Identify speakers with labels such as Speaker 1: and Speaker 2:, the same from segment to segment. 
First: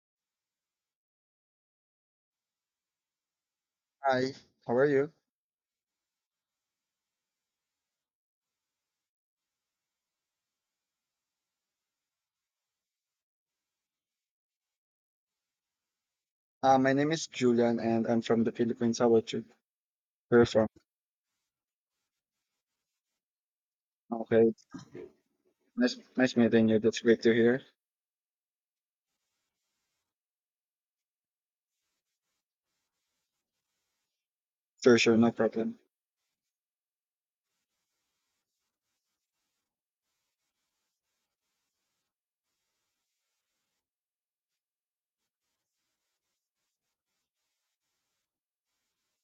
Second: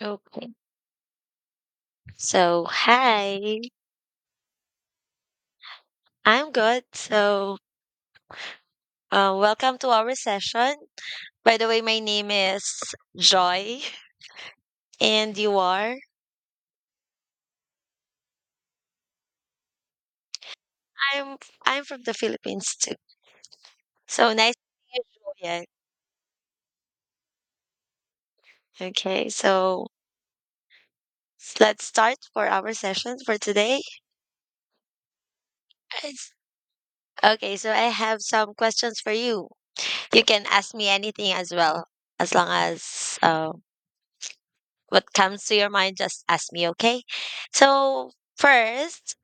Speaker 1: Okay. So, hi.
Speaker 2: Hi, how are you?
Speaker 1: I'm good. So, welcome to our session. By the way, my name is Joy, and you are?
Speaker 2: My name is Julian and I'm from the Philippines. How about you? Where from?
Speaker 1: I'm I'm from the Philippines too. So
Speaker 2: Okay,
Speaker 1: nice to meet you, Joy.
Speaker 2: nice meeting you. That's great to hear.
Speaker 1: Okay. So let's start for our session for today.
Speaker 2: Sure, sure, no problem.
Speaker 1: It's- Okay. So I have some questions for you. You can ask me anything as well, as long as what comes to your mind. Just ask me. Okay. So first.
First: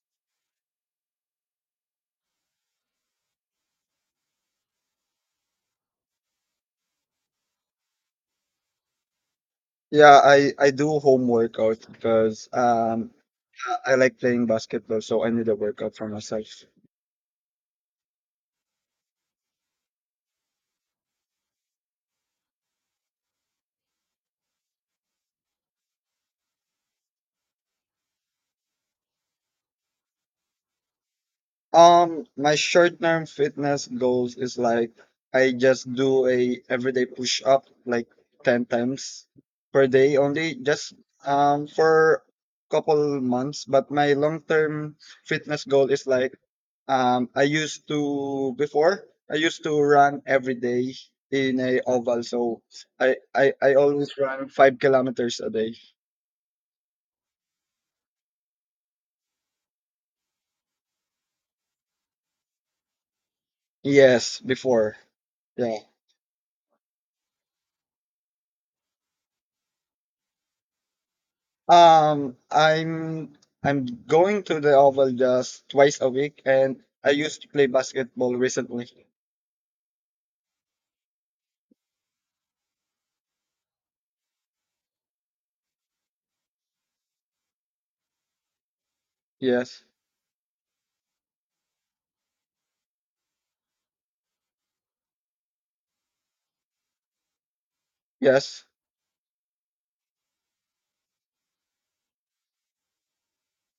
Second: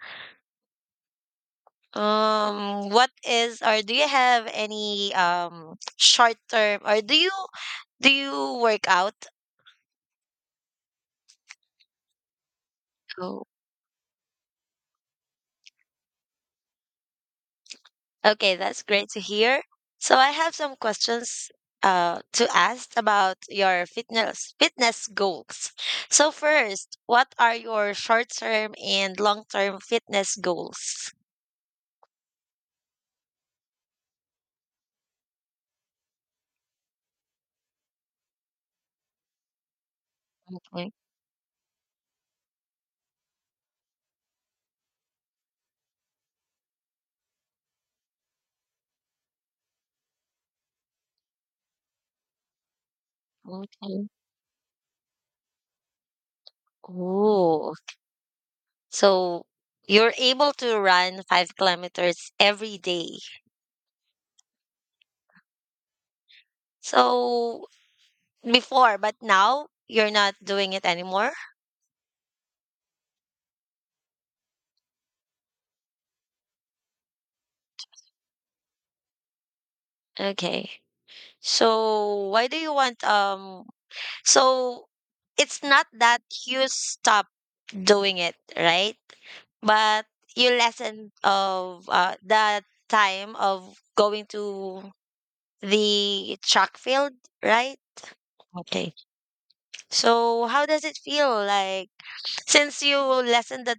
Speaker 1: What is or do you have any short term or do you work out?
Speaker 2: Yeah, I do home workouts because
Speaker 1: Oh,
Speaker 2: I like playing basketball, so I need a workout for myself.
Speaker 1: okay, that's great to hear. So I have some questions to ask about your fitness goals. So first, what are your short term and long term fitness goals?
Speaker 2: My short term fitness goals is like I just do a everyday push up like 10 times per day only,
Speaker 1: Okay.
Speaker 2: just for couple months. But my long term fitness goal is like um I used to before I used to run every day in a oval, so I
Speaker 1: Okay.
Speaker 2: always run 5 kilometers a day.
Speaker 1: Oh, so you're able to run 5 kilometers every day.
Speaker 2: Yes, before. Yeah.
Speaker 1: So before, but now you're not doing it anymore?
Speaker 2: Um, I'm I'm going to the oval just 2 times a week, and I used to play basketball recently.
Speaker 1: Okay. So why do you want so it's not that you stop doing it, right?
Speaker 2: Yes,
Speaker 1: But you lessen of the time of going to the track field, right?
Speaker 2: yes.
Speaker 1: Okay. So how does it feel like since you lessen the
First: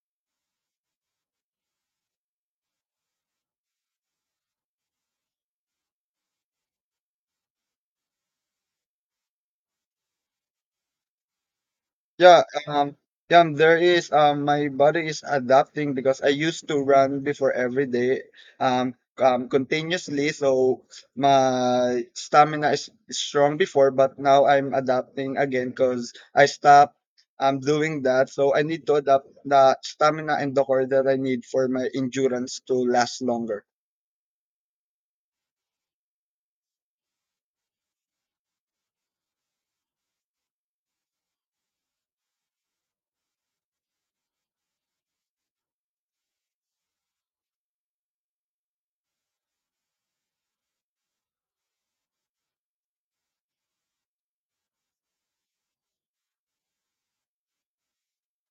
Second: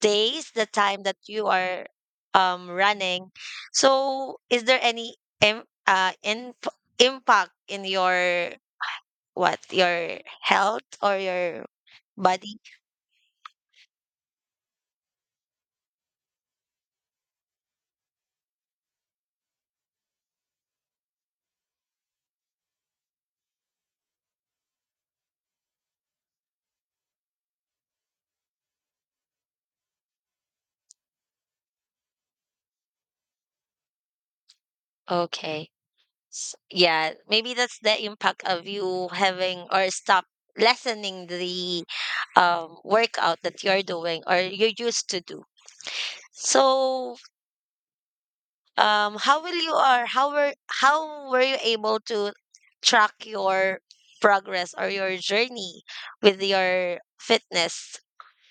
Speaker 1: days, the time that you are running. So is there any im in impact in your what your health or your
Speaker 2: Yeah,
Speaker 1: body?
Speaker 2: um, yeah, there is my body is adapting because I used to run before every day continuously, so my stamina is strong before, but now I'm adapting again because I stopped doing that, so I need to adapt the stamina and the core that I need for my endurance to last longer.
Speaker 1: Okay. Yeah, maybe that's the impact of you having or stop lessening the workout that you're doing or you used to do. So how will you or how were you able to track your progress or your journey with your fitness?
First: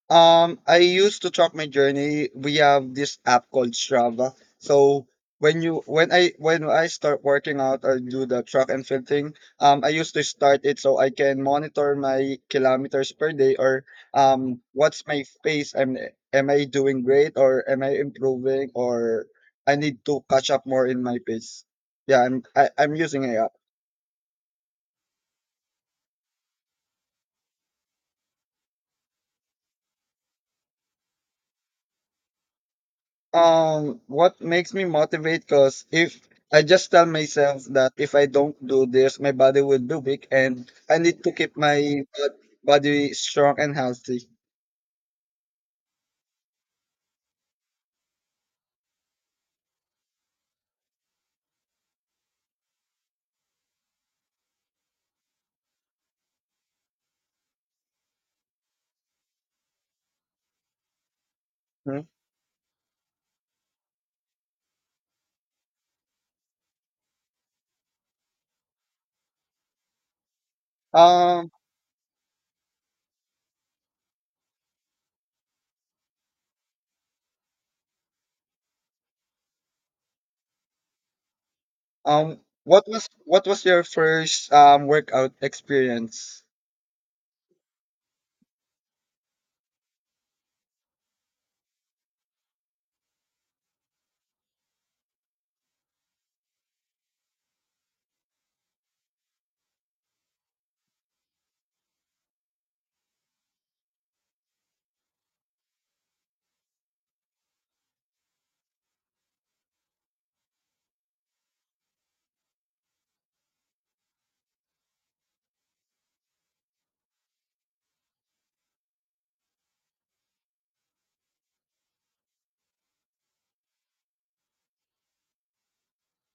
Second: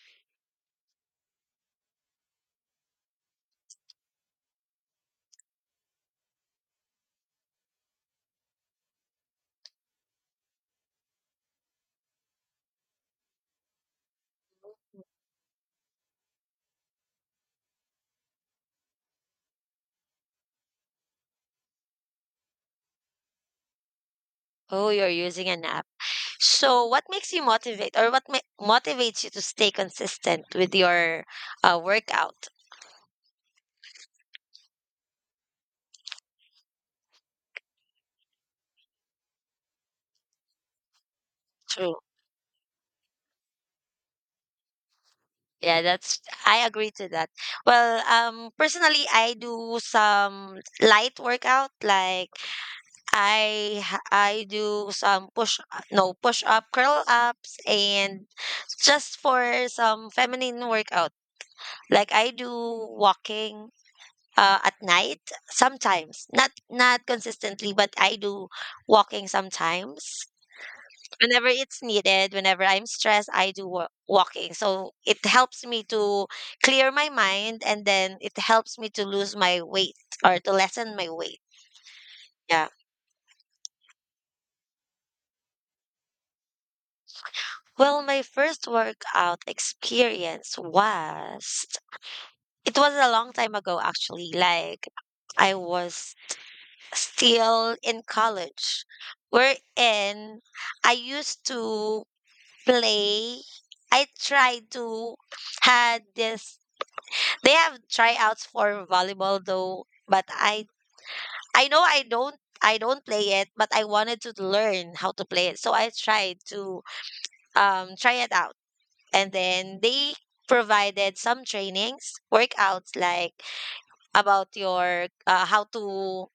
Speaker 2: I used to track my journey. We have this app called Strava. So when I start working out or do the track and field thing, I used to start it so I can monitor my kilometers per day or what's my pace? Am I doing great, or am I improving, or I need to catch up more in my pace? Yeah, I'm using it.
Speaker 1: Oh, you're using an app. So what makes you motivate or what motivates you to stay consistent with your workout?
Speaker 2: What makes me motivate? Because if I just tell myself that if I don't do this, my body will be weak, and I need to keep
Speaker 1: True.
Speaker 2: my body strong and healthy.
Speaker 1: Yeah, that's, I agree to that. Well, personally I do some light workout, like I do some push no push up, curl ups, and just for some feminine workout.
Speaker 2: Hmm.
Speaker 1: Like I do walking at night sometimes. Not consistently, but I do walking sometimes. Whenever
Speaker 2: Um,
Speaker 1: it's needed, whenever I'm stressed, I do walking. So it helps me to clear my mind, and then it helps me to lose my weight or to lessen my weight. Yeah.
Speaker 2: what was your first workout experience?
Speaker 1: Well, my first workout experience was, it was a long time ago actually. Like I was still in college. Wherein I used to play, I tried to, had this, they have tryouts for volleyball though, but I know I don't play it, but I wanted to learn how to play it. So I tried to try it out. And then they provided some trainings, workouts, like about your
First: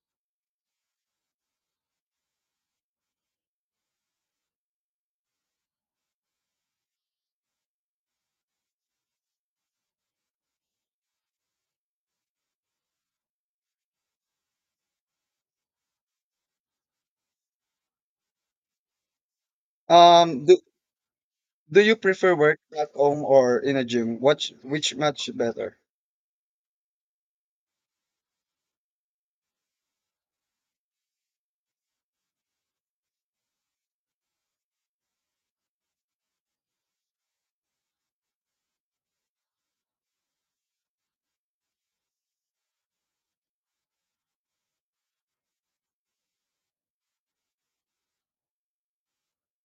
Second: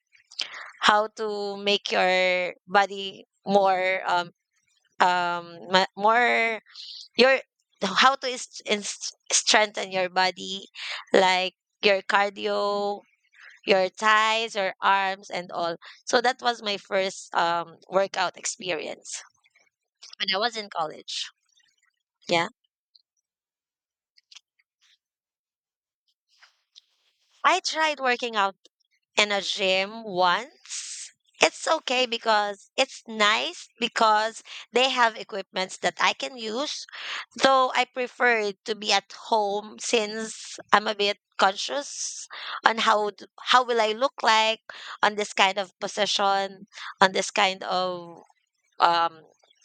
Speaker 1: how to make your body more more, your how to is strengthen your body, like your cardio, your thighs, your arms, and all. So that was my first workout experience when I
Speaker 2: Um, do
Speaker 1: was in college.
Speaker 2: do you prefer
Speaker 1: Yeah,
Speaker 2: work at home or in a gym? Which much better?
Speaker 1: I tried working out in a gym once. It's okay because it's nice because they have equipments that I can use. Though I prefer to be at home since I'm a bit conscious on how will I look like on this kind of position, on this kind of um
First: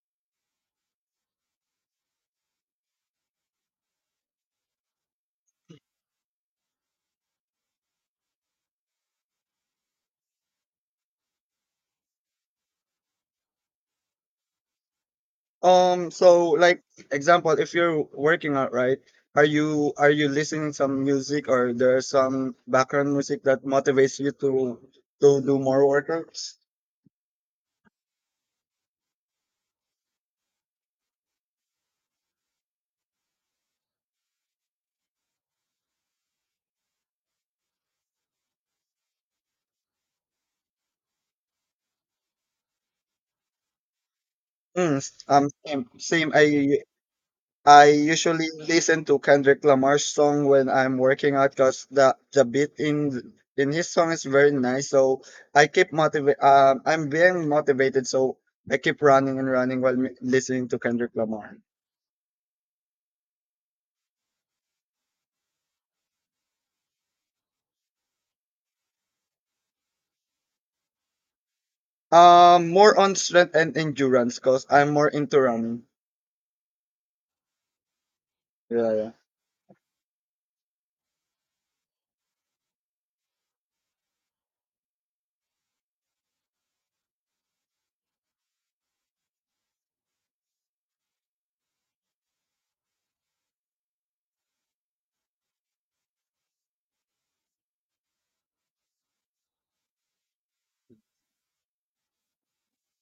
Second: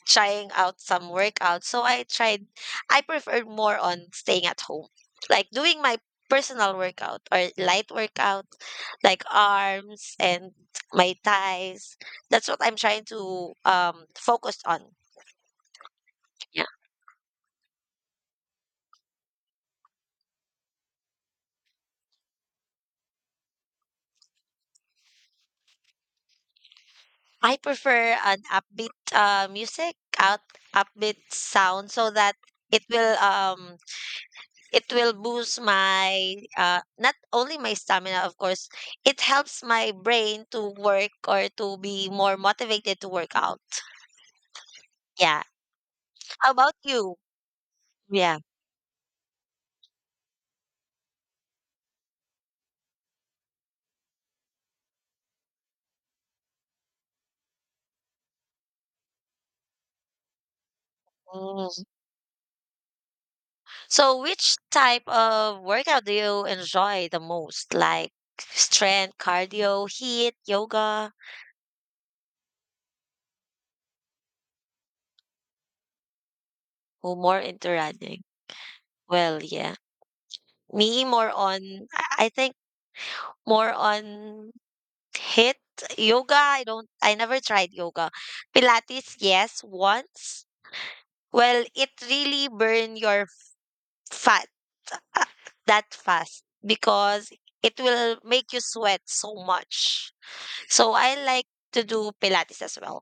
Speaker 1: trying out some workouts. So I preferred more on staying at home. Like doing my personal workout or light workout, like arms and my thighs. That's what I'm trying to focus on.
Speaker 2: So
Speaker 1: Yeah.
Speaker 2: like example, if you're working out, right? Are you listening some music, or there's some background music that motivates you to do more workouts?
Speaker 1: I prefer an upbeat music, out upbeat sound, so that it will it will boost my not only my stamina, of course. It helps my brain to work or to be more motivated to work out.
Speaker 2: Mm,
Speaker 1: Yeah.
Speaker 2: same.
Speaker 1: How about
Speaker 2: I
Speaker 1: you?
Speaker 2: I
Speaker 1: Yeah.
Speaker 2: usually listen to Kendrick Lamar's song when I'm working out because the beat in his song is very nice. So I keep motivate. I'm being motivated, so I keep running and running while listening to Kendrick Lamar.
Speaker 1: Mm. So which type of workout do you enjoy the most, like strength, cardio, heat, yoga,
Speaker 2: More on strength and endurance, cause I'm more into running.
Speaker 1: or more into running?
Speaker 2: Yeah, yeah.
Speaker 1: Well, yeah, me more on, I think more on hit. Yoga, I don't, I never tried yoga. Pilates, yes, once. Well, it really burn your fat uh, that fast because it will make you sweat so much. So I like to do pilates as well.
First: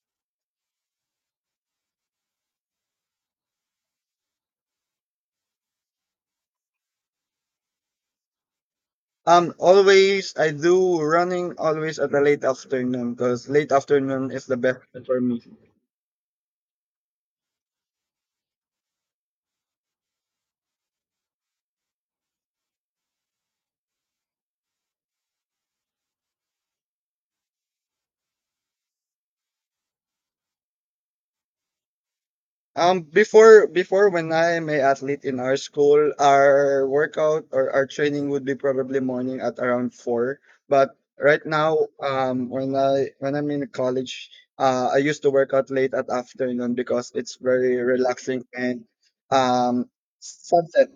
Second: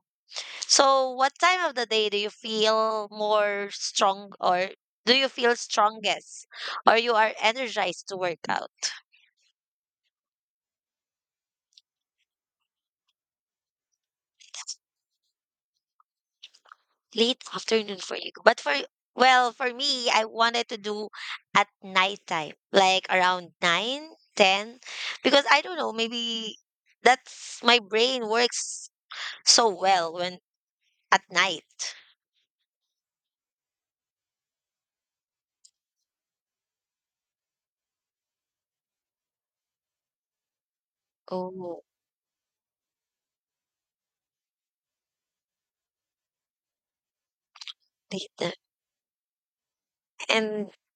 Speaker 1: So what time of the day do you feel more strong, or do you feel strongest, or you are energized to work out?
Speaker 2: Always I do running always at the late afternoon, cause late afternoon is the best for me.
Speaker 1: Late afternoon for you. But for, well, for me, I wanted to do at nighttime, like around 9, 10, because I don't know, maybe that's my brain works so well when at night.
Speaker 2: Before when I'm a athlete in our school, our workout or our training would be probably morning at around four. But right now,
Speaker 1: Oh,
Speaker 2: when I'm in college, I used to work out late at afternoon because it's very
Speaker 1: late
Speaker 2: relaxing
Speaker 1: night.
Speaker 2: and um
Speaker 1: And
Speaker 2: sunset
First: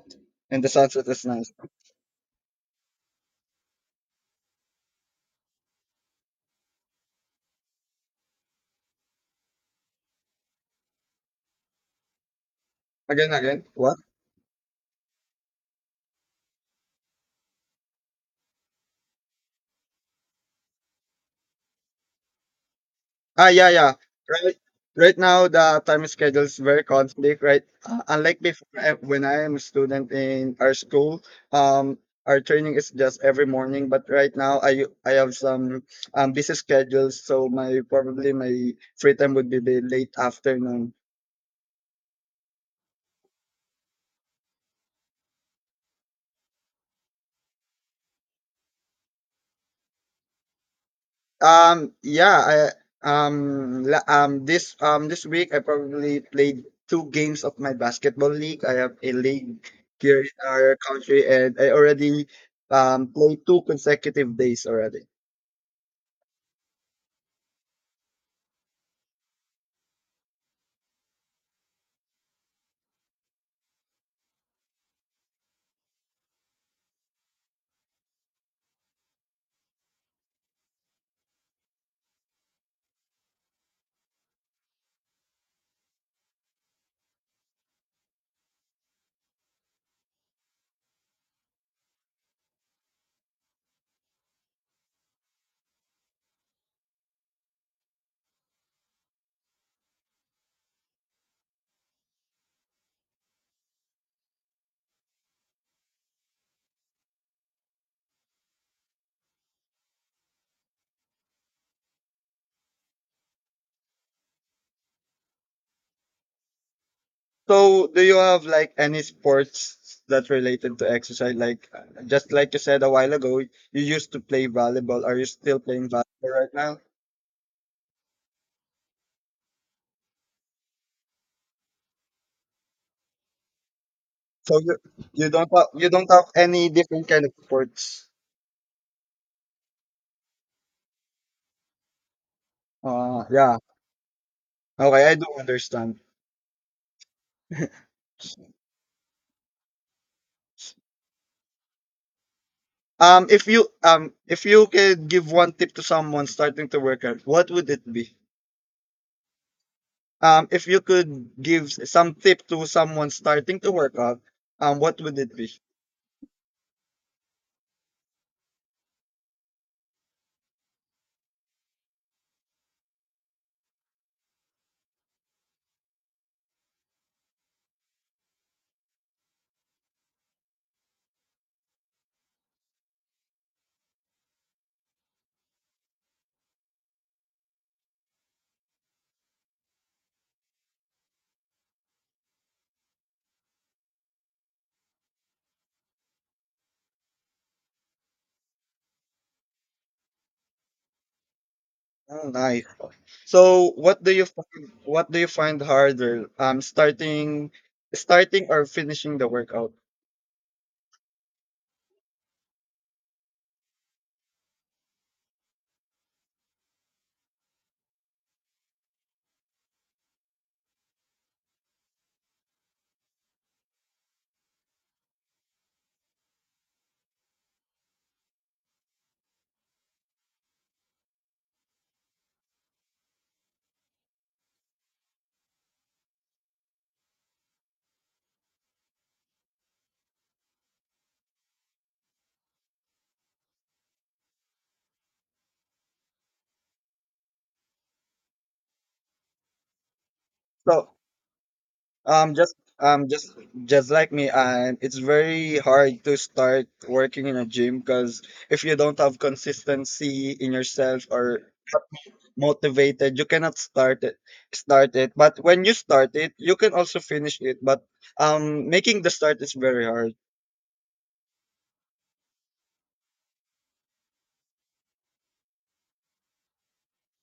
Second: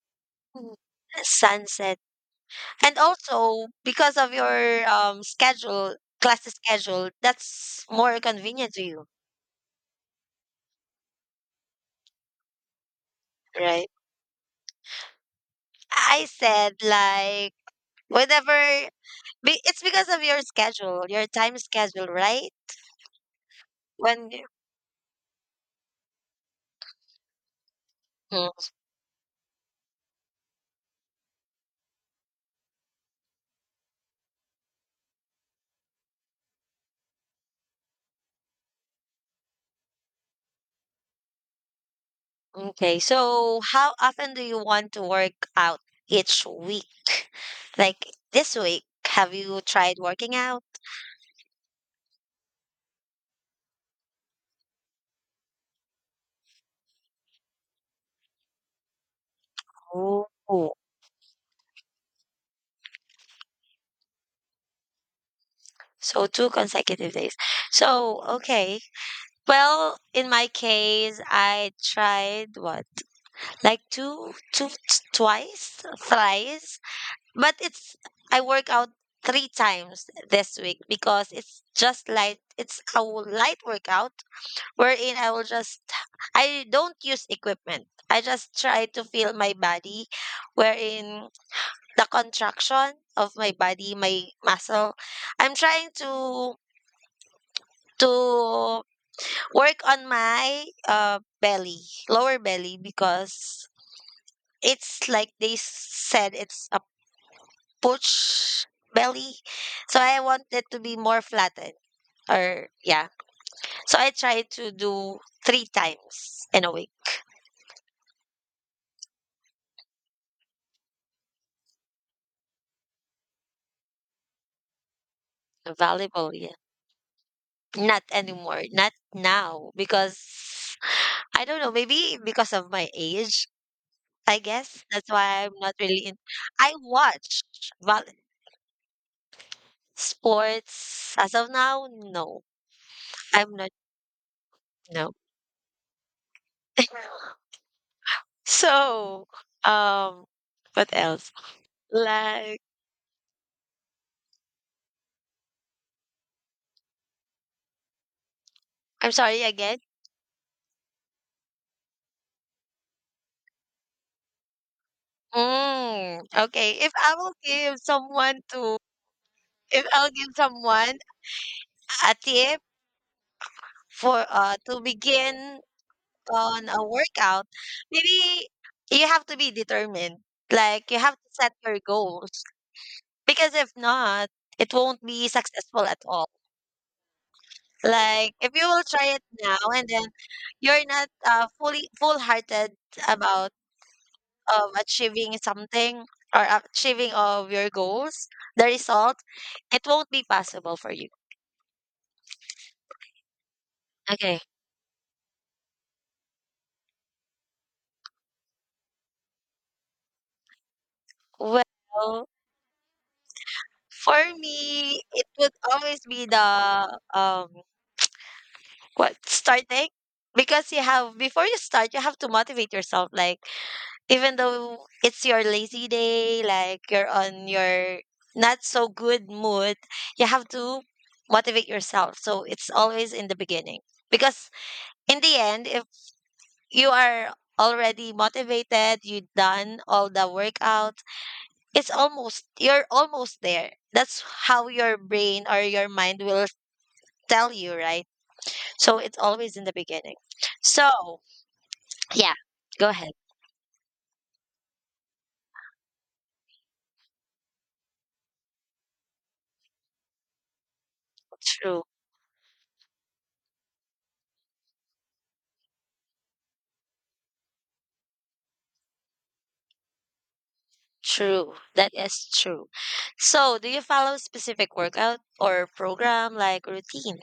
Speaker 2: and the
Speaker 1: mm,
Speaker 2: sunset is nice.
Speaker 1: sunset. And also because of your schedule, class schedule, that's more convenient to you,
Speaker 2: Again, again,
Speaker 1: right?
Speaker 2: what?
Speaker 1: I said like whenever, it's because of your schedule, your time schedule, right?
Speaker 2: Ah, yeah, yeah.
Speaker 1: When you-
Speaker 2: Right, right now the time schedules very conflict, right? Unlike
Speaker 1: Mm,
Speaker 2: before, when I am a student in our school, um, our training is just every morning. But right now, I have some busy schedules, so my probably my free time would be the late afternoon.
Speaker 1: okay, so how often do you want to work out each week? Like this week, have you tried working out?
Speaker 2: Yeah, I this week I probably played 2 games of my basketball league. I have a league here in
Speaker 1: Oh,
Speaker 2: our country, and I already played 2 consecutive days already.
Speaker 1: so two consecutive days. So okay. Well, in my case, I tried what, like two, two, twice, thrice. But it's, I work out three times this week because it's just light. It's a light workout wherein I will just, I don't use equipment. I just try to feel my body, wherein the contraction of my body, my muscle. I'm trying to work on my belly, lower belly because it's like they said it's a pooch belly. So I want it to be more flattened, or yeah. So I try to do three times in a week.
Speaker 2: So, do you have like any sports that's related to exercise? Like just like you said a while ago, you used to play volleyball. Are you still playing volleyball
Speaker 1: Volleyball,
Speaker 2: right
Speaker 1: yeah.
Speaker 2: now?
Speaker 1: Not anymore. Not now because I don't know, maybe because of my age, I
Speaker 2: So you
Speaker 1: guess. That's
Speaker 2: you
Speaker 1: why
Speaker 2: don't
Speaker 1: I'm
Speaker 2: have
Speaker 1: not
Speaker 2: you
Speaker 1: really
Speaker 2: don't
Speaker 1: in,
Speaker 2: have any
Speaker 1: I
Speaker 2: different kind of
Speaker 1: watch vol-
Speaker 2: sports.
Speaker 1: sports as of now, no. I'm
Speaker 2: Yeah.
Speaker 1: not,
Speaker 2: Okay,
Speaker 1: no.
Speaker 2: I do understand.
Speaker 1: So, um what else? Like,
Speaker 2: If you could give one tip to someone starting to work out, what would it be?
Speaker 1: I'm sorry again.
Speaker 2: If you could give some tip to someone starting to work out, what would it be?
Speaker 1: Mm, okay. If I will give someone to, if I'll give someone a tip for to begin on a workout, maybe you have to be determined. Like you have to set your goals because if not, it won't be successful at all. Like if you will try it now and then, you're not fully full-hearted about achieving something, or achieving of your goals, the result, it won't be possible for you.
Speaker 2: Oh, nice. So,
Speaker 1: Okay.
Speaker 2: what do you find harder? Starting or finishing the workout?
Speaker 1: Well, for me, it would always be the um what, starting, because you have, before you start, you have to motivate yourself. Like even though it's your lazy day, like you're on your not so good mood, you have to motivate yourself. So it's always in the beginning because in the end, if you are already motivated, you done all the workout. It's almost, you're almost there. That's how your brain or your mind will tell you, right? So it's always in the beginning.
Speaker 2: So,
Speaker 1: So, yeah,
Speaker 2: um, just
Speaker 1: go
Speaker 2: um,
Speaker 1: ahead.
Speaker 2: just just like me, and it's very hard to start working in a gym because if you don't have consistency in yourself or
Speaker 1: True.
Speaker 2: motivated, you cannot start it, but when you start it, you can also finish it. But making the start is very hard.
Speaker 1: True, that is true. So do you follow specific workout or program, like routine?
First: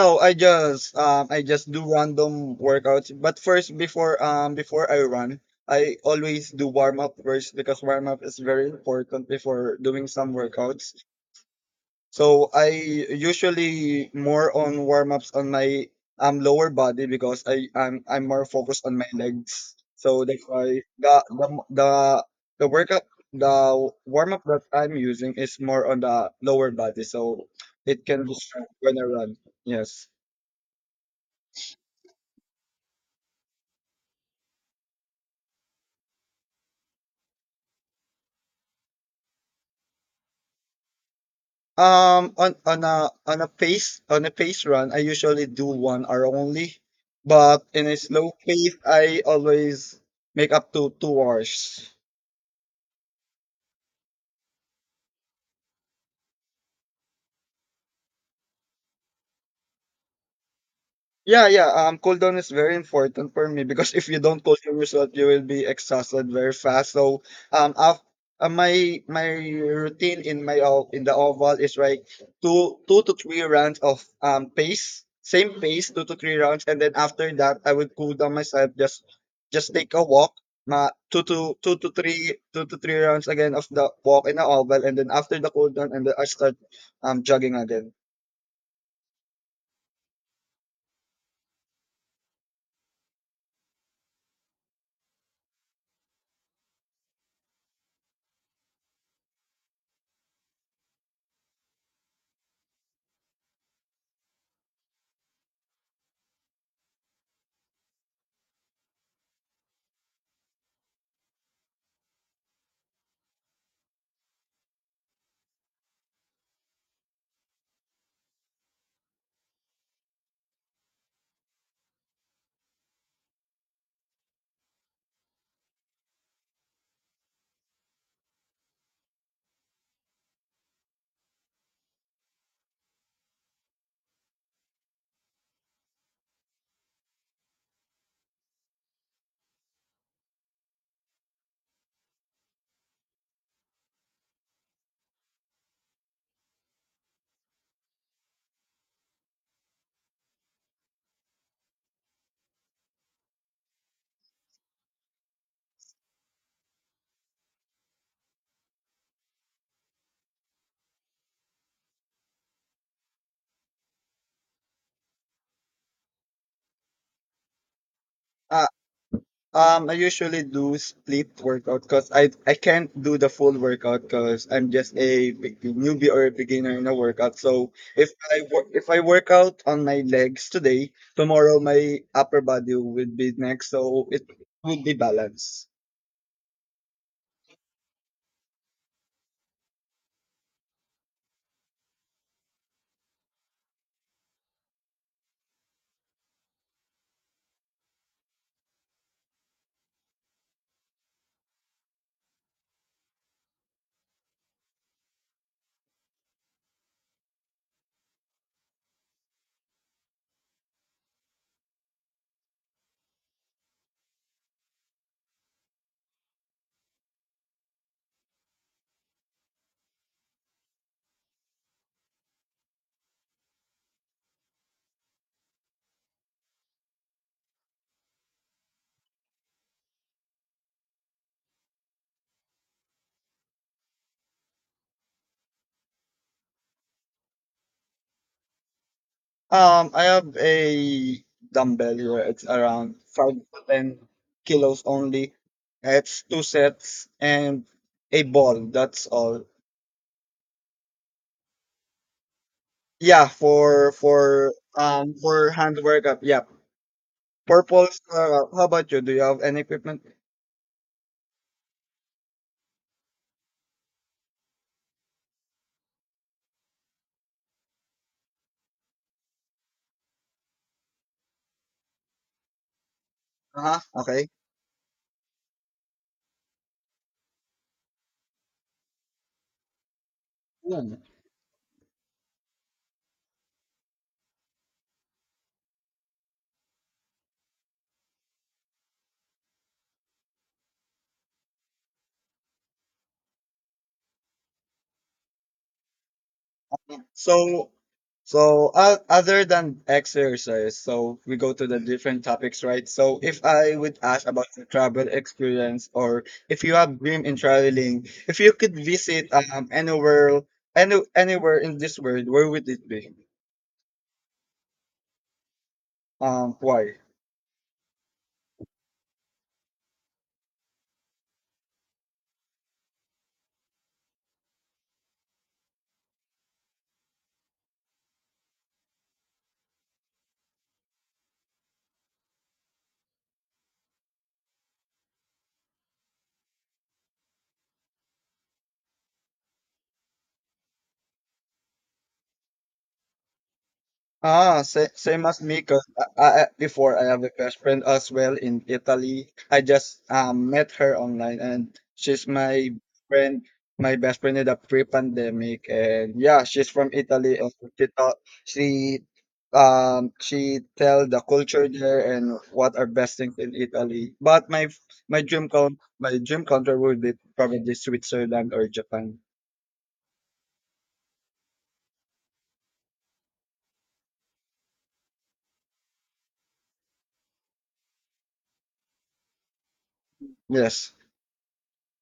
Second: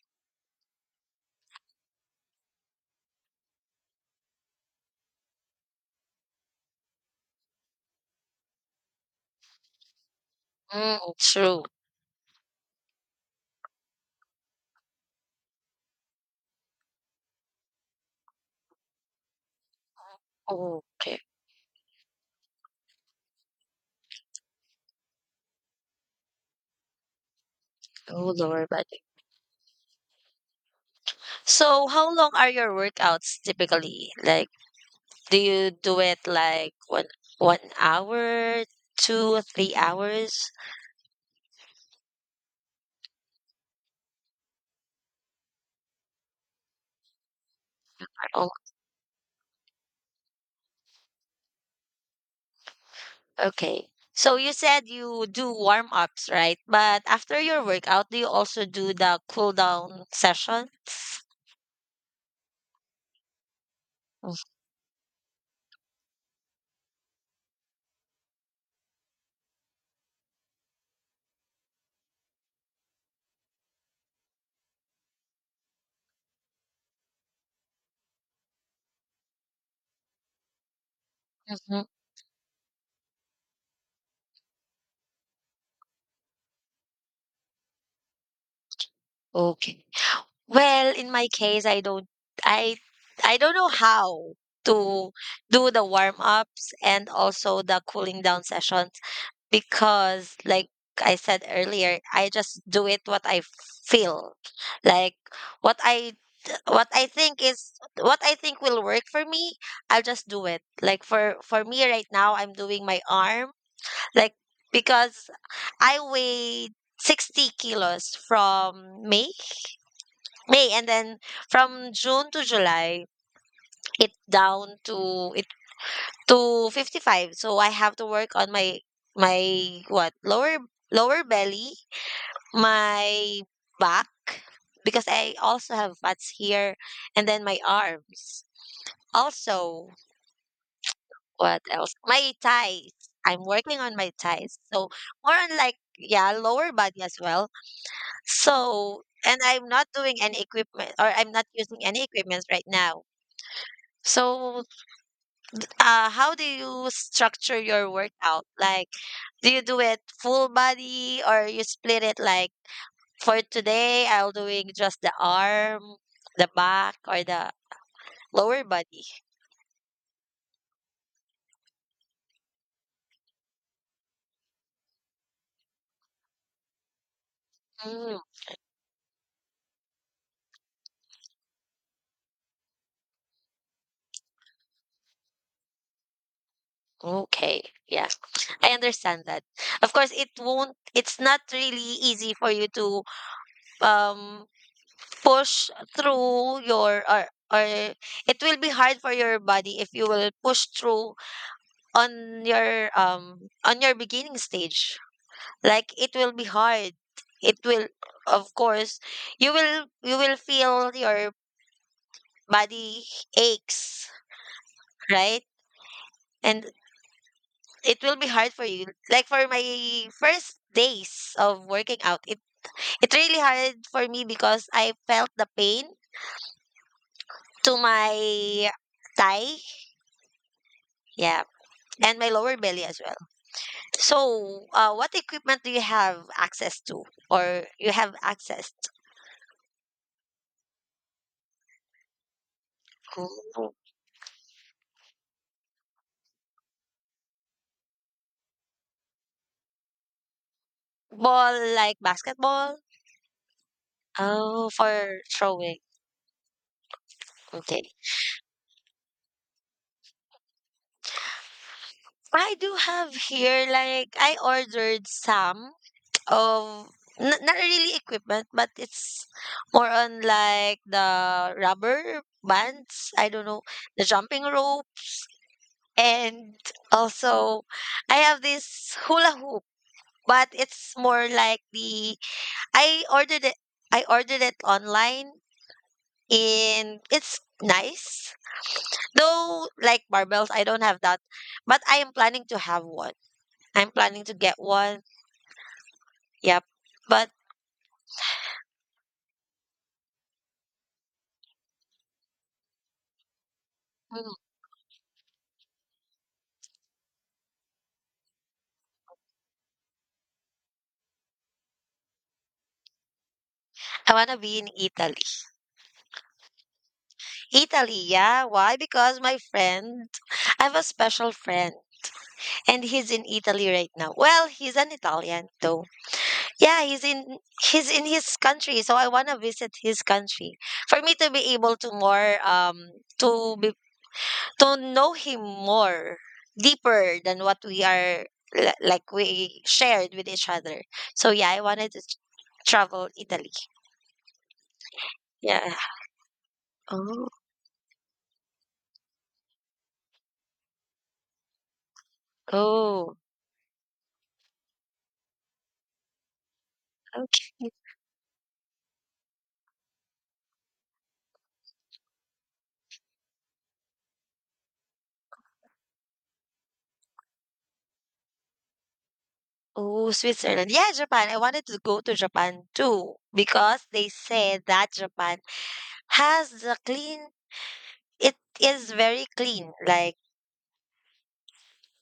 Speaker 2: No, I just do random workouts. But first, before I run, I always do warm up first because warm up is very important before doing some workouts.
Speaker 1: Mm, true.
Speaker 2: So I usually more on warm ups on my lower body because I'm more focused on my legs. So that's why
Speaker 1: Okay.
Speaker 2: the workout the warm up that I'm using is more on the lower body. So it can
Speaker 1: Oh, lower
Speaker 2: distract when
Speaker 1: body.
Speaker 2: I run. Yes.
Speaker 1: So how long are your workouts typically? Like, do you do it like one one hour, 2 or 3 hours?
Speaker 2: On a pace run I usually do 1 hour only, but in a slow
Speaker 1: Oh,
Speaker 2: pace I always make up to 2 hours.
Speaker 1: okay. So you said you do warm ups, right? But after your workout, do you also do the cool down sessions?
Speaker 2: Yeah, yeah. Cooldown is very important for me because if you don't cool down yourself, you will be exhausted very fast. So, um, af- my my routine in in the oval is like two to three rounds of pace, same pace, two to three rounds, and then after that, I would cool down myself. Just take a walk, ma two to
Speaker 1: Mhm.
Speaker 2: two to three rounds again of the walk in the oval, and then after the cooldown down, and then I start jogging again.
Speaker 1: Okay. Well, in my case, I don't, I, I don't know how to do the warm ups and also the cooling down sessions. Because like I said earlier, I just do it what I feel. Like what I what I think is what I think will work for me, I'll just do it. Like for me right now, I'm doing my arm, like because I weighed 60 kilos from May, and then from June to July, it down to it to 55. So I have to work on my what? Lower belly, my back because I also have fats here, and then my arms. Also, what else? My thighs. I'm working on my thighs. So more on, like, yeah, lower body as well. So, and I'm not doing any equipment, or I'm not using any equipment right now. So how do you structure your workout? Like do you do it full body, or you split it, like for today, I'll doing just the arm, the back, or the lower body.
Speaker 2: I usually do split workout because I can't do the full workout because I'm just a newbie or a beginner in a workout. So
Speaker 1: Mm,
Speaker 2: if I work out on my legs today, tomorrow my upper body will be next, so it will be balanced.
Speaker 1: okay. Yeah, I understand that. Of course, it won't, it's not really easy for you to um push through your, or it will be hard for your body if you will push through on your beginning stage. Like it will be hard. It will, of course, you will feel your body aches, right? And it will be hard for you. Like for my first days of working out, it really hard for me because I felt the pain to my thigh, yeah, and my lower belly as well. So, what equipment do you have access to, or you have access
Speaker 2: I have a dumbbell here. It's around five to
Speaker 1: to?
Speaker 2: ten kilos only. It's two sets and a ball. That's all.
Speaker 1: Ball like basketball?
Speaker 2: Yeah, for for
Speaker 1: Oh,
Speaker 2: um
Speaker 1: for
Speaker 2: for hand
Speaker 1: throwing.
Speaker 2: workup. Yeah.
Speaker 1: Okay.
Speaker 2: Purpose. How about you? Do you have any equipment?
Speaker 1: I do have here, like I ordered some of, not really equipment, but it's more on like the rubber bands, I don't know,
Speaker 2: Uh-huh.
Speaker 1: the
Speaker 2: Okay.
Speaker 1: jumping rope, and also I have this hula hoop, but it's
Speaker 2: Yun.
Speaker 1: more like the, I ordered it I ordered it online and it's nice. Though like barbells, I don't have that, but I am planning to have one. I'm planning to get one. Yep. But
Speaker 2: So so, other than exercise, so we go to the different topics, right? So if I would ask
Speaker 1: mm,
Speaker 2: about your travel experience, or if you have dream in traveling, if you could visit anywhere, anywhere in this world, where would it be?
Speaker 1: I want to be in Italy.
Speaker 2: Why?
Speaker 1: Italy, yeah. Why? Because my friend, I have a special friend, and he's in Italy right now. Well, he's an Italian though. Yeah, he's in his country, so I wanna visit his country for me to be able to more to be to know him more deeper than what we are like we shared with each other. So yeah, I wanted to travel Italy.
Speaker 2: Same as me,
Speaker 1: Yeah.
Speaker 2: cause before I have
Speaker 1: Oh,
Speaker 2: a best friend as well in Italy. I just met her online, and she's my
Speaker 1: oh,
Speaker 2: friend, my best friend in the pre-pandemic, and yeah, she's from Italy, and
Speaker 1: okay.
Speaker 2: she taught she tell the culture there and what are best things in Italy. But my dream country would be probably Switzerland or Japan.
Speaker 1: Oh, Switzerland. Yeah, Japan. I wanted to go to Japan too because they said that Japan has the clean, it is very clean. Like
Speaker 2: Yes,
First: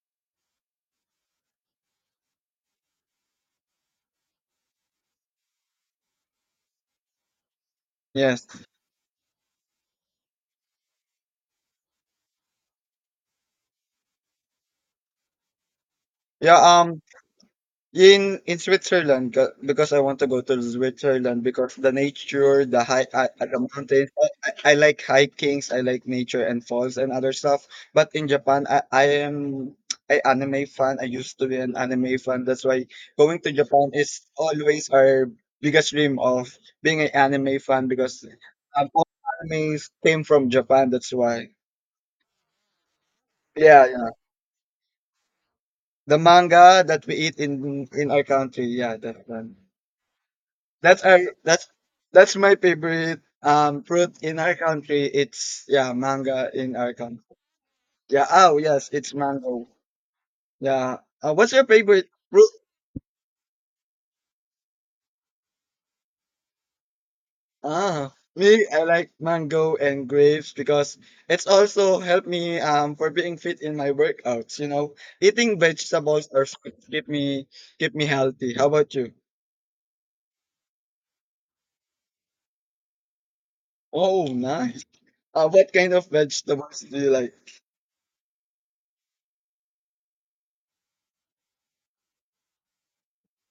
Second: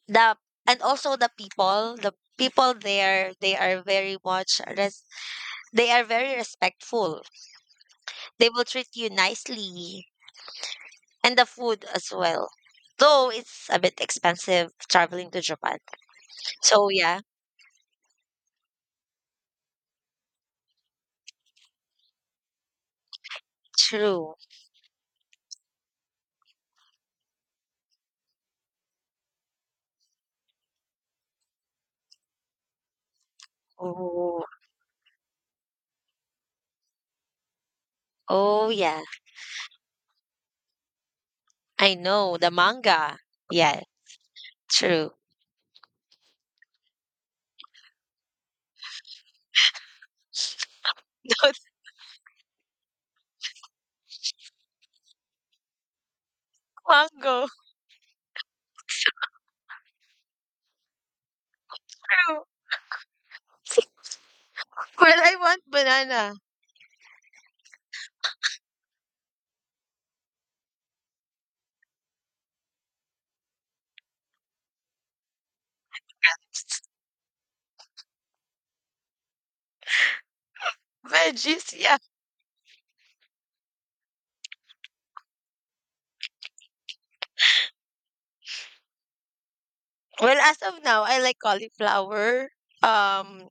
Speaker 1: the, and also the people there, they are very much, they are very respectful.
Speaker 2: yes,
Speaker 1: They will treat you nicely and the food as well. Though it's a bit expensive traveling to Japan.
Speaker 2: yeah.
Speaker 1: So yeah,
Speaker 2: In Switzerland, because I want to go to Switzerland because the nature, the mountains. I,
Speaker 1: true.
Speaker 2: I I like hikings, I like nature and falls and other stuff. But in Japan, I am a anime fan. I used to be an anime fan. That's why going to Japan is
Speaker 1: Oh,
Speaker 2: always our biggest dream of being an anime fan because
Speaker 1: oh yeah.
Speaker 2: all animes came from Japan. That's why.
Speaker 1: I know the manga. Yeah,
Speaker 2: Yeah, yeah.
Speaker 1: true.
Speaker 2: The manga that we eat in our country. Yeah, that's one. That's our
Speaker 1: Not
Speaker 2: that's my favorite fruit in our country. It's, yeah, manga in our country.
Speaker 1: mango.
Speaker 2: Yeah, oh yes, it's mango. Yeah. What's your favorite
Speaker 1: True.
Speaker 2: fruit?
Speaker 1: Well, I want banana.
Speaker 2: Me, I like mango and grapes because it's also helped me for being fit in my workouts. Eating vegetables or fruit keep me healthy. How about you?
Speaker 1: Veggies, yeah.
Speaker 2: Oh, nice. What kind of vegetables do you like?
Speaker 1: Well, as of now, I like cauliflower. Um,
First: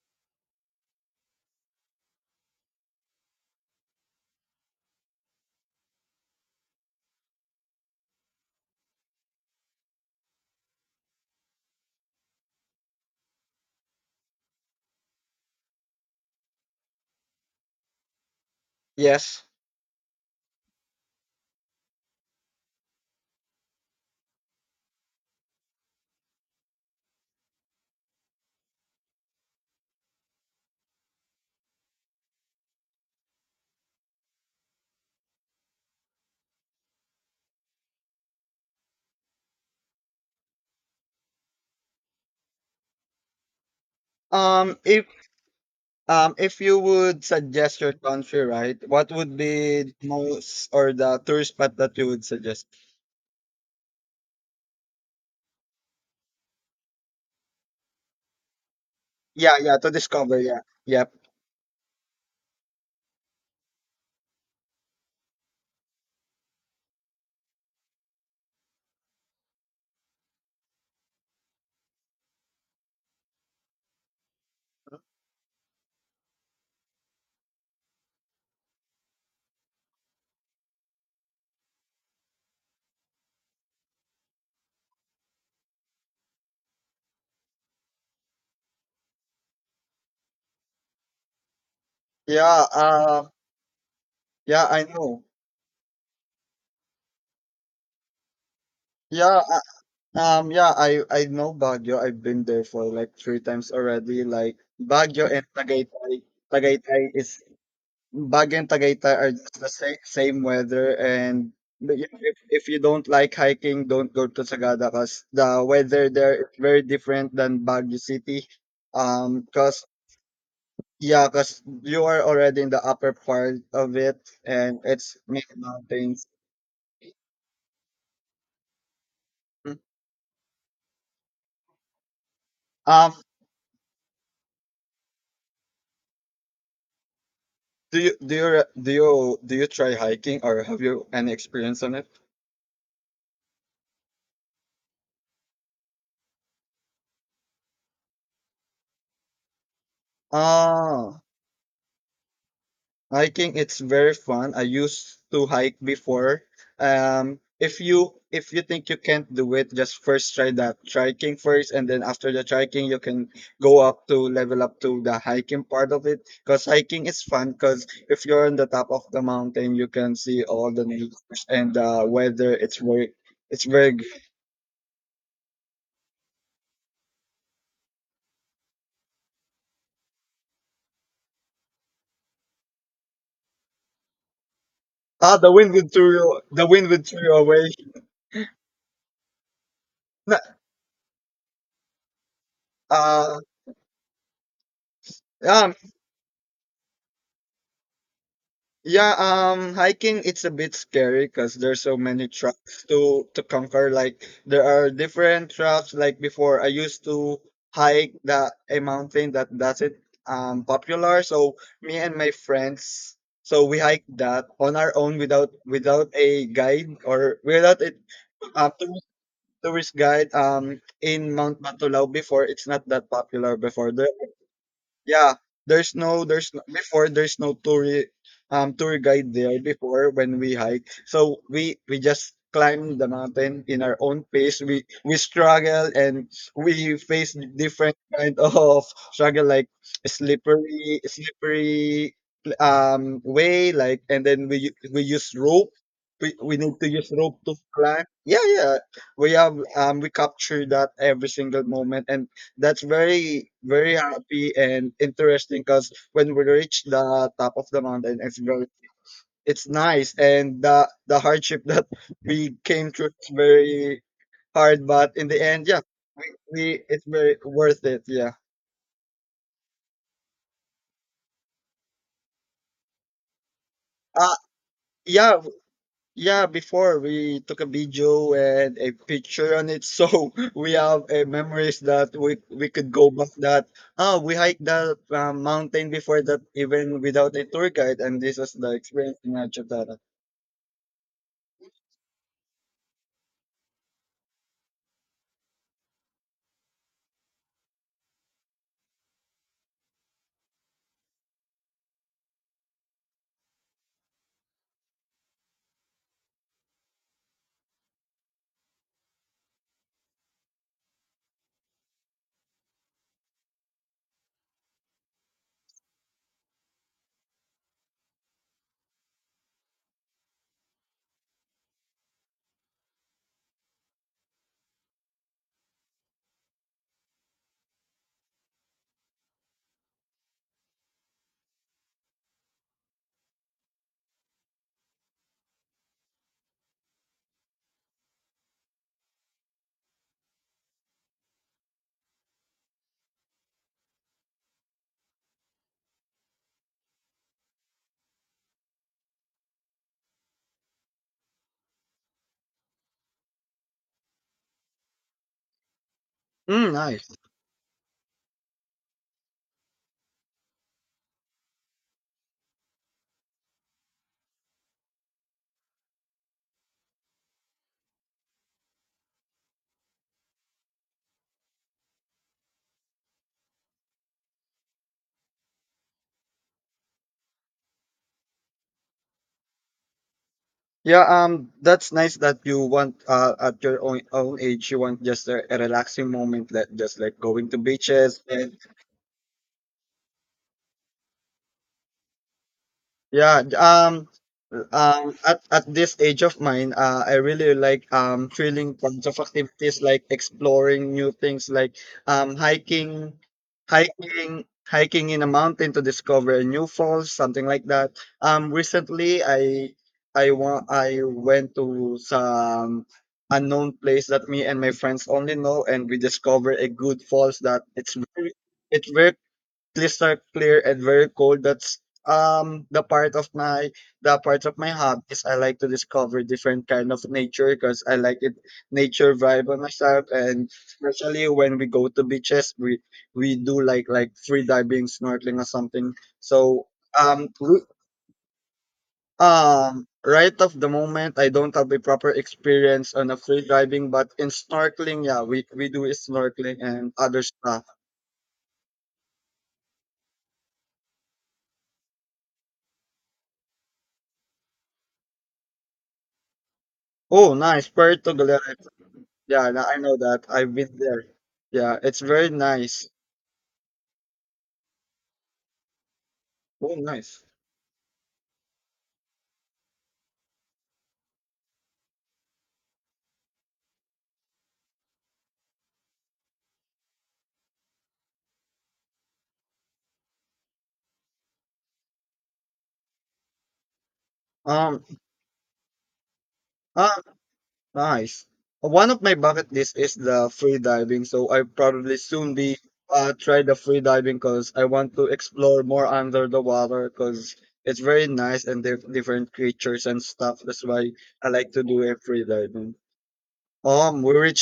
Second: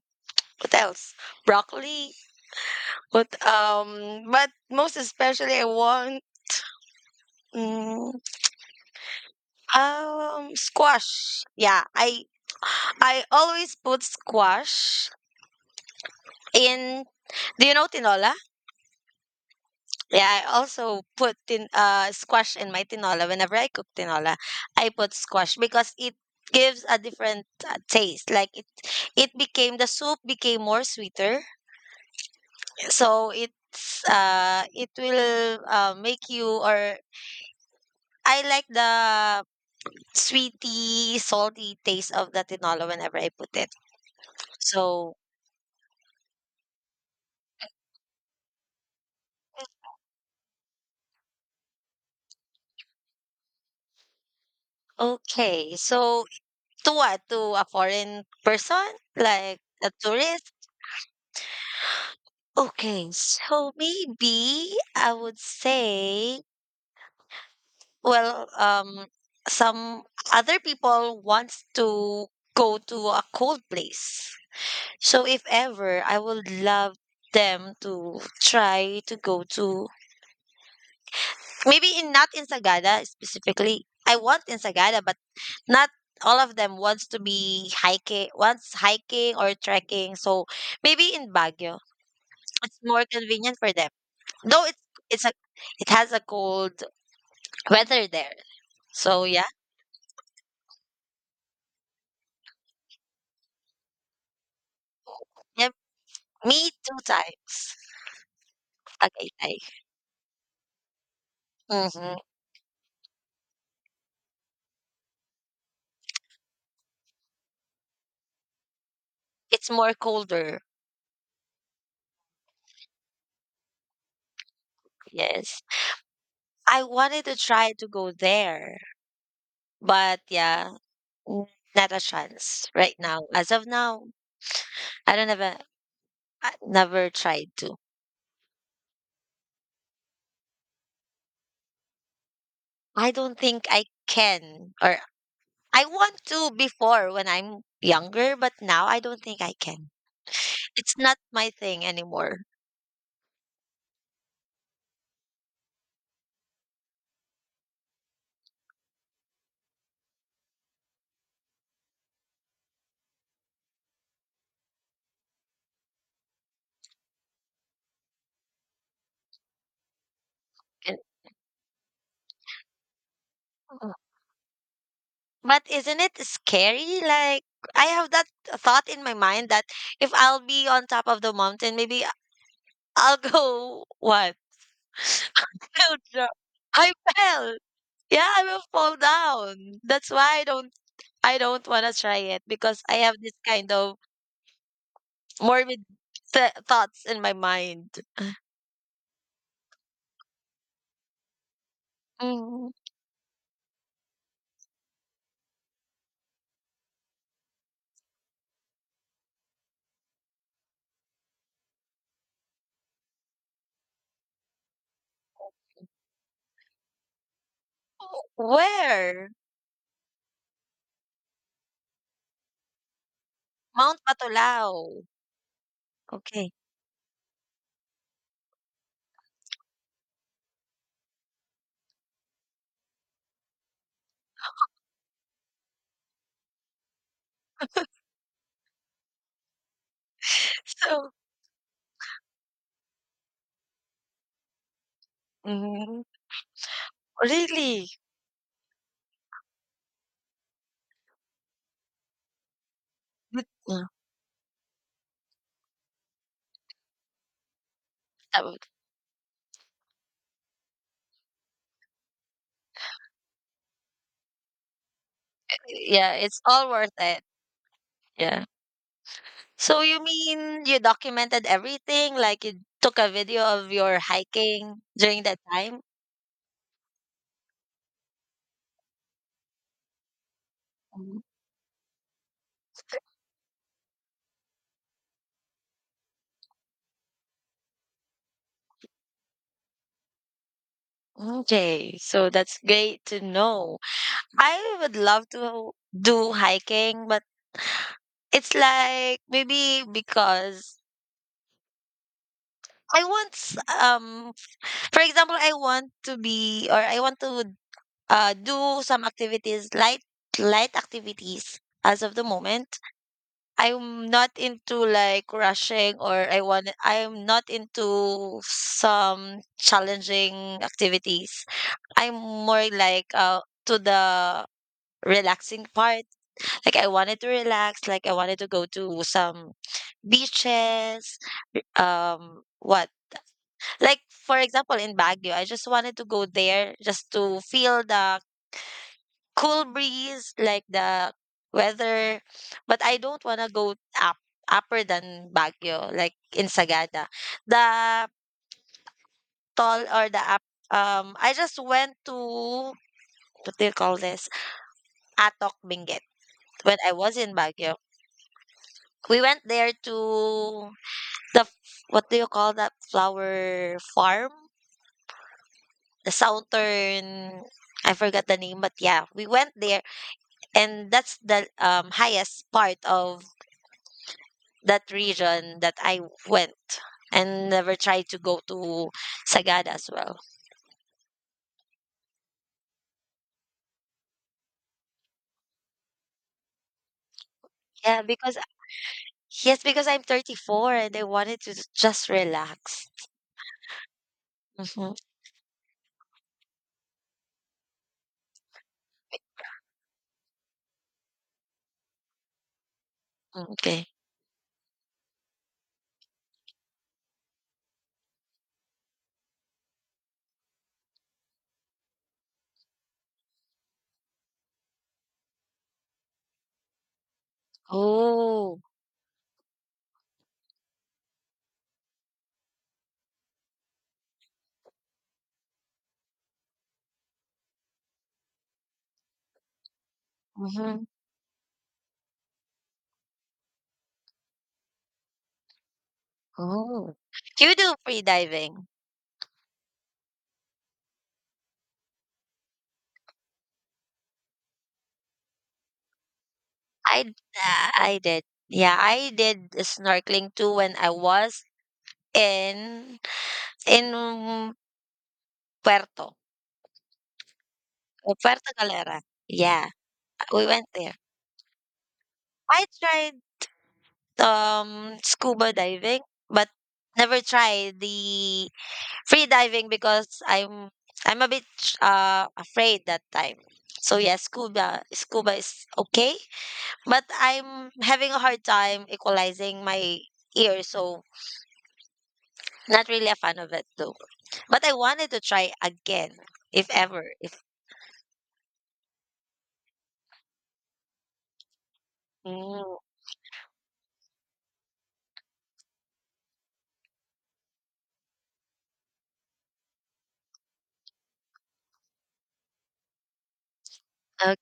Speaker 1: what else? Broccoli. What but most especially, I want mm, squash. Yeah, I always put squash in. Do you know tinola?
Speaker 2: Yes.
Speaker 1: Yeah, I also put tin squash in my tinola. Whenever I cook tinola, I put squash because it gives a different taste. It became the soup became more sweeter. So it will make you or I like the sweety, salty taste of the tinola whenever I put it.
Speaker 2: Um, if
Speaker 1: So
Speaker 2: If you would suggest your country, right, what would be the most or the tourist spot that you would suggest?
Speaker 1: okay, so to what? To a foreign person
Speaker 2: Yeah,
Speaker 1: like
Speaker 2: yeah, to
Speaker 1: a
Speaker 2: discover.
Speaker 1: tourist?
Speaker 2: Yeah, yep,
Speaker 1: Okay, so maybe I would say, well, some other people wants to go to a cold place. So if ever, I would love them to try to go to maybe in not in Sagada specifically. I want in Sagada, but not all of them wants to be hiking, wants hiking or trekking. So maybe in Baguio,
Speaker 2: yeah.
Speaker 1: it's more convenient for them. Though
Speaker 2: Yeah, I know.
Speaker 1: it's a it has a cold weather there. So
Speaker 2: Yeah,
Speaker 1: yeah.
Speaker 2: yeah, I know Baguio. I've been there for like 3 times already. Like Baguio and
Speaker 1: Yeah,
Speaker 2: Tagaytay.
Speaker 1: me two
Speaker 2: Tagaytay is
Speaker 1: times.
Speaker 2: Baguio and Tagaytay are
Speaker 1: Tagaytay.
Speaker 2: just the same weather, and
Speaker 1: Mm-hmm.
Speaker 2: if you don't like hiking, don't go to Sagada because the weather there is very different than Baguio City.
Speaker 1: It's
Speaker 2: Because
Speaker 1: more colder.
Speaker 2: Yeah, because you are already in the upper part of it, and it's mid
Speaker 1: Yes.
Speaker 2: mountains.
Speaker 1: I wanted to try to go there,
Speaker 2: Mm.
Speaker 1: but yeah, n- not a chance right
Speaker 2: Um,
Speaker 1: now. As of now, I don't have a I never tried to.
Speaker 2: do you re- do you try hiking, or have you any experience on it?
Speaker 1: I don't think I can or I want to before when I'm younger, but now I don't think I can. It's not
Speaker 2: Ah.
Speaker 1: my thing anymore.
Speaker 2: Hiking, it's very fun. I used to hike before. If you think you can't do it, just first try that trekking first, and then after the trekking, you can go up to level up to the hiking part of it. Because hiking is fun. Because if you're on the top of the mountain, you can see all the nature and the weather. It's
Speaker 1: But isn't it scary? Like I have that thought in my mind that if I'll be on top of the mountain, maybe I'll go what?
Speaker 2: the
Speaker 1: I'll dro-
Speaker 2: wind
Speaker 1: I
Speaker 2: would throw you
Speaker 1: fell.
Speaker 2: away.
Speaker 1: Yeah, I will fall down. That's why
Speaker 2: Na-
Speaker 1: I don't want to try it because I have this
Speaker 2: Uh,
Speaker 1: kind of
Speaker 2: yeah,
Speaker 1: morbid thoughts in my mind.
Speaker 2: Yeah, hiking, it's a bit scary because there's so many
Speaker 1: Mm.
Speaker 2: tracks to conquer. Like there are different tracks. Like before, I used to hike the a mountain that doesn't popular. So me and my friends, so we hiked that on our own without a guide or without a uh, tourist,
Speaker 1: Where?
Speaker 2: tourist guide. In Mount Batulao before, it's not that popular before.
Speaker 1: Mount
Speaker 2: There,
Speaker 1: Batolao.
Speaker 2: yeah,
Speaker 1: Okay.
Speaker 2: there's no tour guide there before when we hike. So we just climb the mountain in our own pace. We struggle and we face different kind of struggle like
Speaker 1: So,
Speaker 2: slippery way, like, and then we use rope.
Speaker 1: mm,
Speaker 2: We need to use rope to
Speaker 1: really?
Speaker 2: climb. Yeah, yeah. We have we capture that every single moment, and that's very
Speaker 1: Yeah,
Speaker 2: very happy and interesting because when we reach the top of the mountain,
Speaker 1: I would-
Speaker 2: it's nice, and the hardship that we came through is very hard, but in the end, yeah
Speaker 1: yeah,
Speaker 2: we,
Speaker 1: it's
Speaker 2: we,
Speaker 1: all worth
Speaker 2: it's
Speaker 1: it.
Speaker 2: very worth it, yeah.
Speaker 1: Yeah. So you mean you documented everything, like you took a video of your
Speaker 2: uh
Speaker 1: hiking during
Speaker 2: yeah
Speaker 1: that time?
Speaker 2: Yeah, before we took a video and a picture on it, so we have
Speaker 1: Mm,
Speaker 2: memories that we could go back. That, ah, we hiked that mountain before that, even without a tour guide, and this was the experience in Achutara.
Speaker 1: okay, so that's great to know. I would love to do hiking, but it's like maybe because I want s- um for example, I want to do some activities, light activities as of the moment. I'm not into like rushing or I'm not into some challenging activities. I'm more like to the relaxing part. Like I wanted to relax, like I wanted to go to some beaches, what? Like for example in Baguio, I just wanted to go there just to feel the cool breeze, like the weather. But I don't wanna go up upper than Baguio, like in Sagada. The tall or the up I just went to what do you call this? Atok Benguet
Speaker 2: Mm,
Speaker 1: when I
Speaker 2: nice.
Speaker 1: was in Baguio. We went there to the f- what do you call that flower farm? The Southern. I forgot the name, but yeah, we went there and that's the highest part of that region that I went and never tried to go to Sagada as well.
Speaker 2: Yeah, that's nice that you want, uh, at your own age, you want just a relaxing moment, that just like going to
Speaker 1: Yeah,
Speaker 2: beaches
Speaker 1: because
Speaker 2: and
Speaker 1: yes, because I'm 34 and I wanted to just relax.
Speaker 2: Yeah, j- um,
Speaker 1: Hmm.
Speaker 2: at this age of mine, I really like thrilling kinds of activities, like exploring new things like um hiking,
Speaker 1: Okay.
Speaker 2: hiking in a mountain to discover a new falls, something like that. Recently I want I went to some unknown place that me and my friends only know, and we discovered a good falls that
Speaker 1: Oh.
Speaker 2: it's very crystal clear and very cold. That's um the part of my the part of my hobbies. I like to discover different kind of nature because I like it, nature vibe on myself, and
Speaker 1: Hmm.
Speaker 2: especially when we go to beaches, we do like free diving, snorkeling, or something. So
Speaker 1: Oh.
Speaker 2: um
Speaker 1: You
Speaker 2: we-
Speaker 1: do free diving.
Speaker 2: right of the moment, I don't have a proper experience on a free diving, but in snorkeling, yeah, we do snorkeling and
Speaker 1: I d-
Speaker 2: other stuff.
Speaker 1: I did. Yeah, I did snorkeling too when I was in in Puerto,
Speaker 2: Oh, nice, Puerto
Speaker 1: Puerto
Speaker 2: Galera.
Speaker 1: Galera.
Speaker 2: Yeah,
Speaker 1: Yeah,
Speaker 2: I know that.
Speaker 1: we
Speaker 2: I've
Speaker 1: went
Speaker 2: been
Speaker 1: there.
Speaker 2: there. Yeah, it's very
Speaker 1: I
Speaker 2: nice.
Speaker 1: tried um, scuba diving, but
Speaker 2: Oh,
Speaker 1: never
Speaker 2: nice.
Speaker 1: tried the free diving because I'm a bit afraid that time. So yeah, scuba is okay, but I'm having a hard time equalizing my ears, so not really a fan of it though. But I
Speaker 2: Um,
Speaker 1: wanted to try again if
Speaker 2: ah,
Speaker 1: ever if.
Speaker 2: Nice. One of my bucket list is the free diving, so I probably soon be,
Speaker 1: Mm.
Speaker 2: uh, try the free diving because I want to explore more under the water because it's very nice and different creatures and stuff. That's why I like to do a free diving. We reached